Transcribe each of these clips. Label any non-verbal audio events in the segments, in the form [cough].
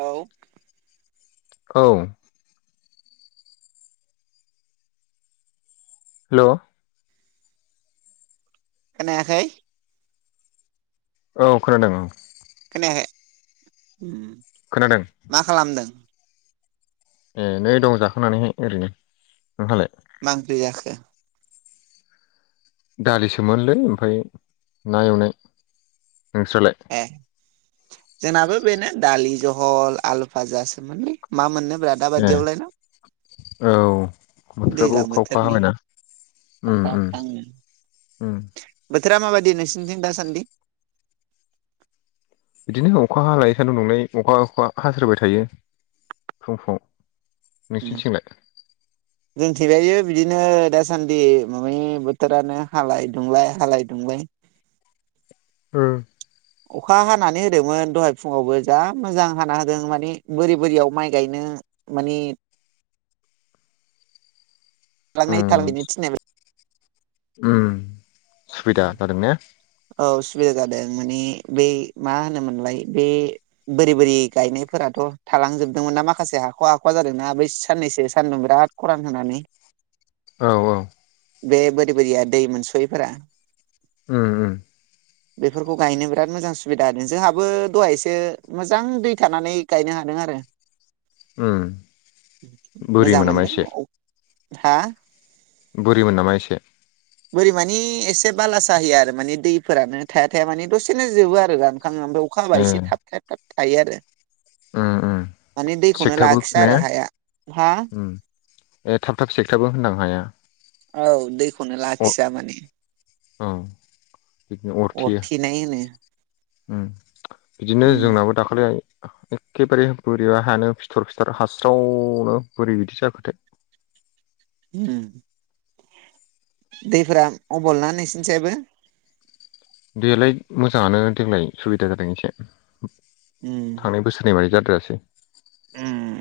औउ औ हेल' खोनायाखै औ खोनादों औ खोनायाखै उ खोनादों। मा खालामदों। ए नै दं जाखोनानैहाय ओरैनो नोंहालाय मा ओंख्रि जाखो दालिसोमोनलै ओमफफ्राय ना एवनाय नोंस्रलाय ए जोंहाबो बेनो दालि जहल आलु फाजाासोमोनलै मा मोननो रादा ए बादियावलाय ना औ बोथोराबो दैज्लां अखा अखा बोथोरनि हाबायना। अखा बथारामाबाददि नोरसिनसिं दासान्दि बिदिनो अखा हा लायोखान नंलाय अखा अखा हास्रबाय थायो फुं समाव नोंसिनिथिंलाय जों थेबायायो बिदिनो दासान्दि माबानि बोथोरानो हालाय दुंलाय हालाय दुंलाय उ अखा हानानै होदोंमोन दहाय फुङावबो जा मोजां हाना होदों माने बोरि बोरियाव माइ गायनो। मानि उ थालांनाय थालांनो थिननाय उ सुबिदा जादों ने औ सुबिदा जादों माने बे मा होनोमोनलाय बे बोरै बोरै गायनायफोराथ' थालांजोबदोंमोन ना माखासे हाख'आ हाख'आ जादोंना बै साननैसो सानदुं बिराद खारान होननानै औ औ बे बोरै बोरैया दै मोनस'यैफोरा ओम ओम बेफोरखौ गायनो बिराद मोजां सुबिदा होदों जोंहाबो दहायसे मोजां दै थानानै गायनो हादों आरो उम मोजां बोरिमोन नामा एसे मोनदों हा बुरिमोन नामा एसे बोरै मानि एसे बाला स होया आरो माने दैफोरानो थाया थाया माने दसेनो जोबो आरो गाम अखाङो ओमफ्राय अखा हाबा ए एसे थाब थाब थाब थायो आरो उम उम माने दैखौनो सेकथाबो लाखिस ने आरो हाया हा उम ए थाब थाब सेकथाबो होननां हाया औ दैखौनो लाखिया माने औ बिदिनो अरथेयो अरथेनाय होनो बिदिनो उम जोंनाबो दाखालि एखेबारे बोरैब हानो फिथर फिथर हास्रावनो बोरै बिदि जाखोथाय ह दैफोरा अबलनानै नसिनसैाबो बेयालाय मोजाङानो देग्लाय सुबिदा जादों एसे उम थांनाय बोसोरनि बादै जाद्रासै उम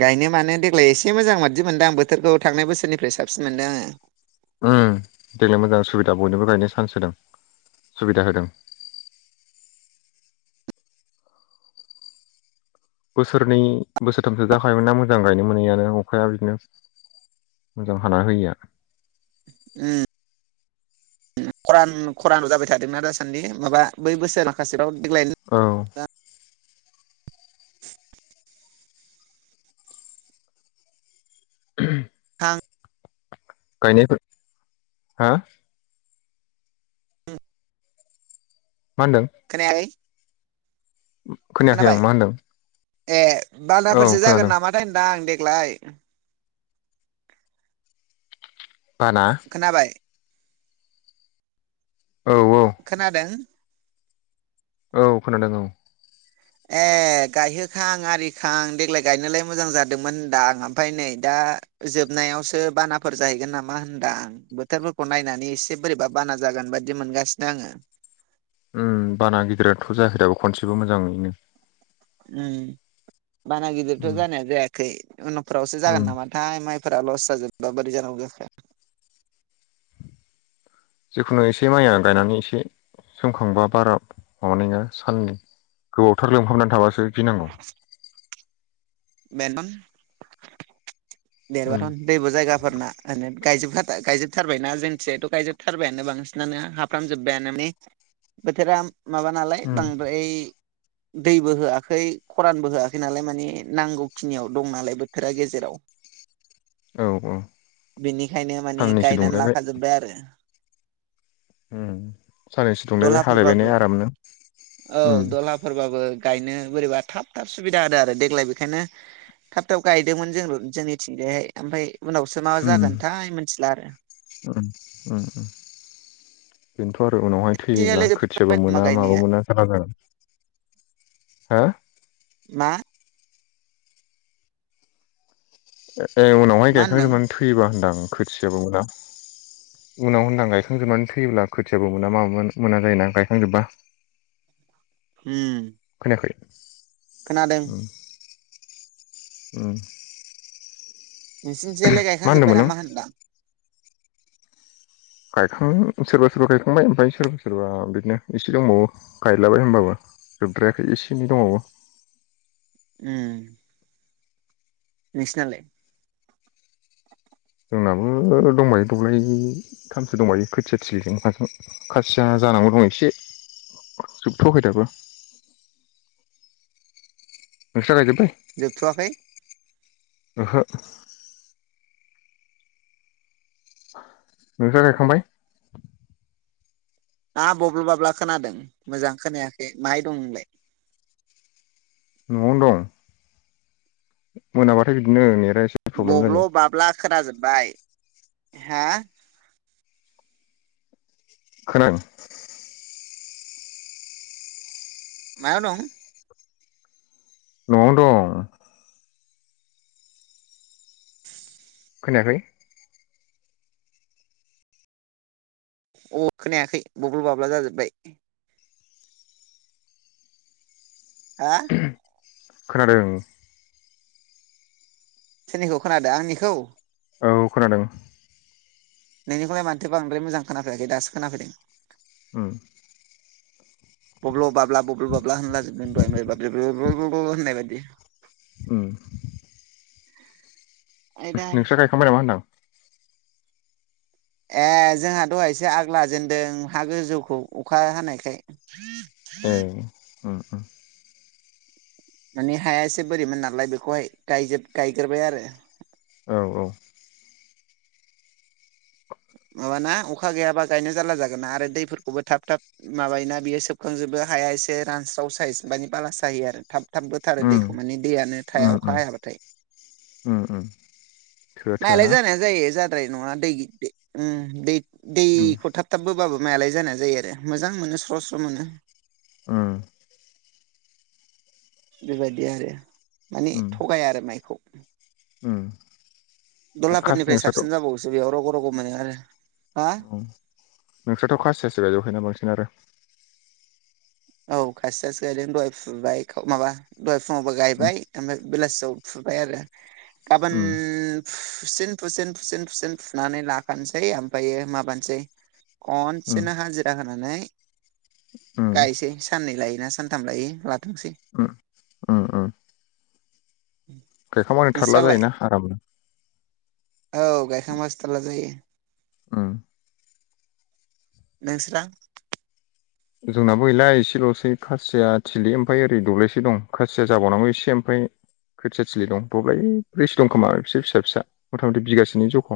गायनो मानो देग्लाय एसे मोजां मादि मोनदों आं बोथोरखौ थांनाय बोसोरनिफ्राय साबसिन मोनदों आङो। उम देग्लाय मोजां सुबिदा बयनोबो गायनो सान्स होदों सुबिदा होदों। बोसोरनै बोसोरथामसो जाखायोमोन ना मोजां गायनो मोनैानो अखाया बिदिनो। मोजां हाना होयिया‌। उम खरान खरान' जाबाय थादोंना दासान्दि माबा बै बोसोर माखासेफ्राव देग्लाय औ [inaudible] [unintelligible] थां गायनायफोर हा [unintelligible] मा होनदों? खोनायाखै। खोनायाखै आं खोनाबाय मा होनदों? ए औ बालाफोरसो जागोन खोनादों नामाथाय होनदां आं देग्लाय। बाना खोनाबाय? औ औ खोनादों? औ खोनादों औ। ए गायहोखां आरिखां देग्लाय गायनोलाय मोजां जादोंमोन होनदा आं ओमफ्राय नै दा जोबनायावसो बानाफोर जाहैगोन नामा होनदां। बोथोरफोरखौ नायनानै एसे बोरैबा बाना जागोन बायदि मोनगासिनो आङो। उम बाना गिदिराथ' जायाखै दाबो खनसेबो मोजाङैनो। उम बाना गिदिरथ' उम जानाया जायाखै उन'फोरावसो उम जागोन नामा। थाइ माइफोरा लस जाजोबबा बोरै जानांगौजाखो। जिखुनु एसे माइया गायनानै एसे सोमखांबा बारा माबानाय नङा साननि गोबावथार लोंमहाबनानै थाबासो गिनांगौ। [inaudible] बेेनथन देर उम बाथ' दैबो जायगाफोरना गायजोब गायजोबथारबायना जोंथियाथ' गायजोबथारबायानो बांसिनानो हाब फ्रामजोब्बायानो मे बोथोरा माबा नालाय बांद्राय दैबो होआखै खरानबो होआखै नालाय माने नांगौखिनियाव दं नालाय बोथोरा गेजेराव। औ औ बेनिखायनो माने साननैसो गायनानै दुंलायबाय लाखाजोब्बाय आरो। उम साननैसो दुंलायबाय दलहाफोरबाबो हालायबायनाय आरामनो। फोरबाबो गायनो बोरैबा थाब थाब सुबिदा होदो आरो देग्लाय बेखायनो थाब थाब गायदोंमोन जों जोंनिथिंजायहाय ओमफ्राय उनावसो मा उम जागोनथाय मिथिला आरो। उम उम बेनोथ' आरो उनावहाय थैयोब्ला खोथियाबो लोगोफोर नामा मोना माबो गायनाया मोना। जारला जागोन हो मा? ए उनावहाय मा होनदों गायखांग्रोमोन थैयोबा होनदां खोथियाबो मोना। उनाव होनदां गायखांजोबनानै थैयोब्ला खोथियाबो मोना माबो मोना जायो ना गायखांजोबबा। [inaudible] हम खोनाखै उम उम नोंसिनिथियालाय गायखांजोब्बाय होनदोंमोन नों नामा होनब्ला? गायखां सोरबा सोरबा गायखांबाय ओमफ्राय सोरबा सोरबा बिदिनो इसे दंबावो। गायलाबाय होमबाबो जोबद्रायाखै एसे एनै दंबावो। उम। नोंसिनालाय? जोंनाबो दंबायो दब्लायथामसो दंबायो खोथिया थिलिजों माजों। खासिया जानांगौ दं एसे जोबथ'वाखै दाबो। नोंस्रा गायजोबबाय? जोबथ'वाखै? ओहो। नोंस्रा गायखांबाय? ना बब्ल' बाब्ला खोनादों मोजां खोनायाखै माहाय दं नोंलाय? न'आवनो दं। मोनाब्लाथाय बिदिनो नेेता एसे प्रब्लेम जायो बब्ल' बाब्ला खोनाजोबबाय हा? खोनादों। मायाव दं? न'आवनो दं। खोनायाखै? अब खोनायाखै बबल' बाब्ला जाजोब्बाय। हा? खोनादों। सोरनिखौ खोनादों आंनिखौ? औ खोनादों। नोंनिखौलाय माथो बांद्राय मोजां खोनाफैयाखै दासो खोनाफैदों। उम। बब्ल' बाब्ला बब्ल' बाब्ला होनलाजोब [unintelligible] होननाय बायदि। ओम। आयदै नोंस्रा गायखांबाय नामा होनदां? ए जोंहा दहायसो आग लाजेनदों हा गोजौखौ अखा हानायखाय। ए ओम ओम। माने हाया एसे बोरिमोन नालाय बेखौहाय गायजोब गायग्रोबाय आरो। औ औ। माबाना अखा गैयाबा गायनो जारला जागोन ना आरो दैफोरखौबो थाब थाब माबायोना बियो सोबखांजोबो हाया एसे रानस्राव साइस माने बाला सायो आरो। थाब थाब बोथारो उम दैखौ माने दैयानो थाया अखा हायाबाथाय‌। ओम ओम। माइआलाय जानाया जायो जाद्राय नङा दै दै उम दै उम दैखौ थाब थाब बोबाबो मायालाय जानाया जायो आरो मोजां मोनो स्र' स्र' मोनो। उम। बेबायदि आरो माने उम थगाया आरो माइखौ। उम। आरो खा दलाफोरनिफ्राय नोंस्राथ' साबसिन जाबावोसो बेयाव रग' रग' मोनो आरो हा? उम नोंस्राथ' खासियासो गायजोबखायो ना बांसिन आरो। औ खासियासे गायदों दहाय फुबाय माबा दहाय फुङावबो उम गायबाय ओमफ्राय बेलासियाव फुबाय आरो गाबोन उम फुसिन फुसिन फुसिन फुसिन फुनानै लाखानोसै ओमफ्रायो माबानोसै उम खनसेनो हाजिरा होनानै उम गायसै साननै लायोना सानथाम लायो लाथोंसै। उ उम उम। गायखांबानो थारला नोंस्रालाय जायोना आरामनो। औ गायखांबासो थारला जायो। उम। नोंस्रा जोंनाबो गैला एसेल'सै खासिया थिलि ओमफ्राय ओरै दब्लायसे दं खासिया जाबावनांगौ एसे ओमफ्राय खोथियाथिलि दं दब्लाय ब्रैस दं खोमा एस फिसा फिसा मथा मथि बिगासेनि जख'।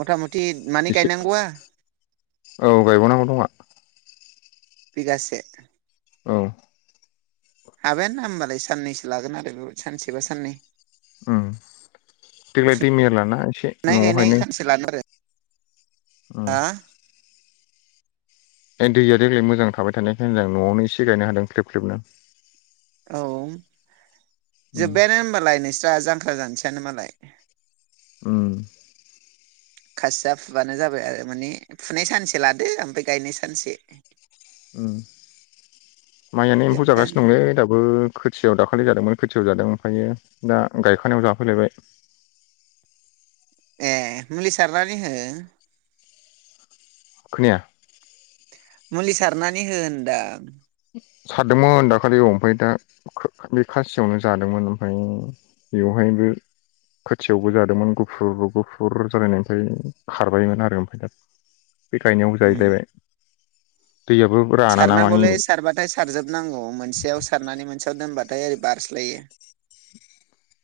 मथा मथि मानै एसे गायनांगौआ औ गायबावनांगौ दंआ। बिगासे औ। हाबोन ना होमबालाय साननैसो लागोन आरो बे सानसेबा साननै। उम देग्लाय दै मेरलाना एसे फुनाय न'आवहायनो उम [unintelligible] ए दैया देग्लाय मोजां थाबाय थानायखाय होनदां न'आवनो एसे गायनो हादों ख्रेब ख्रेबनो। औ उम जोब्बायानो होनोमबालाय नोंस्रा जांख्रा जानोसैयानो मालाय। उम। खासिया फुबानो जाबाय आरो माने फुनाय सानसे लादो ओमफ्राय गायनाय सानसे माइआनो एम्फौ जोब्बायानो जागासिनो दंलै दाबो। खोथियाव दाखालै जादोंमोन खोथियाव जादों ओमफायो दा गायखानायाव जाफैलायबाय। ऐ मुलि सारनानै हो। खोनाया। मुलि सारनानै हो होनदां। सारदोंमोन दाखालि औ ओमफ्राय दा बे खासियावनो जादोंमोन ओमफ्राय बेवहायबो खोथियावबो जादोंमोन गुफुर गुफुर जालायनायनिफ्राय खारबायमोन आरो ओमफ्राय दा बे गायनायावबो उम जाहैलायबाय दैयाबो राना ना मानि थाय सारजोबनांगौ मोनसेयाव सारनानै मोनसेयाव दोनबाथाय ओरै बारस्लायो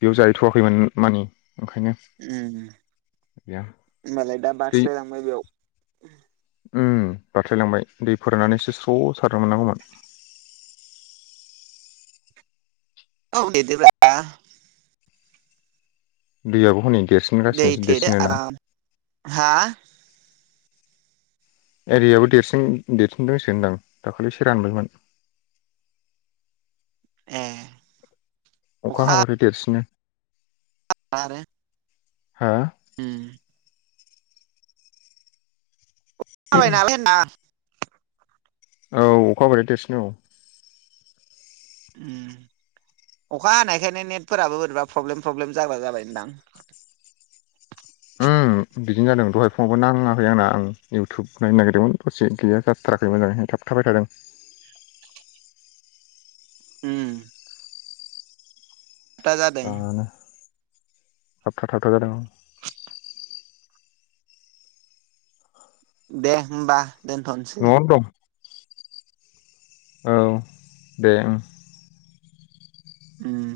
बेयाव जाहैथ'वाखैमोन मानि ओंखायनो उम गैया होनबालाय दा दै बास्लायलांबाय बेयाव। उम बारस्रायलांबाय दै फोराननानै एसे स्ल' सारनो मोननांगौमोन। औ देदब्रा दैयाबो हनै दै देरसिनगासिनोसो थेदो देरसिनो ना। आराम हा एरियाबो देरसिन देरसिन दंसो होनदां दाखालिसो रानबायमोन। ऐ। अखा हाबथाय देरसिनो। आरो हो। उम। थाबाय नालाय होनना औ अखा बोरै देरसिन औ। उम अखा हानायखायनो नेटफोराबो बोरैबा फ्रब्लेम फ्रब्लेम जाग्रा जाबायनदां। उम। उम बिदिनो जादों दहाय फंङावबो नाङाखै आंना आं इउटुब नायनो नागिरदोंमोन दसे गैया जाथ थाराखै मजाङैहाय थाब थाबाय थादों। उम। दा जादों आङानो थाबथा थाबथा जादों। दे होमबा दोनथ'नसै। न'आवनो दं औ दे ओं। उम।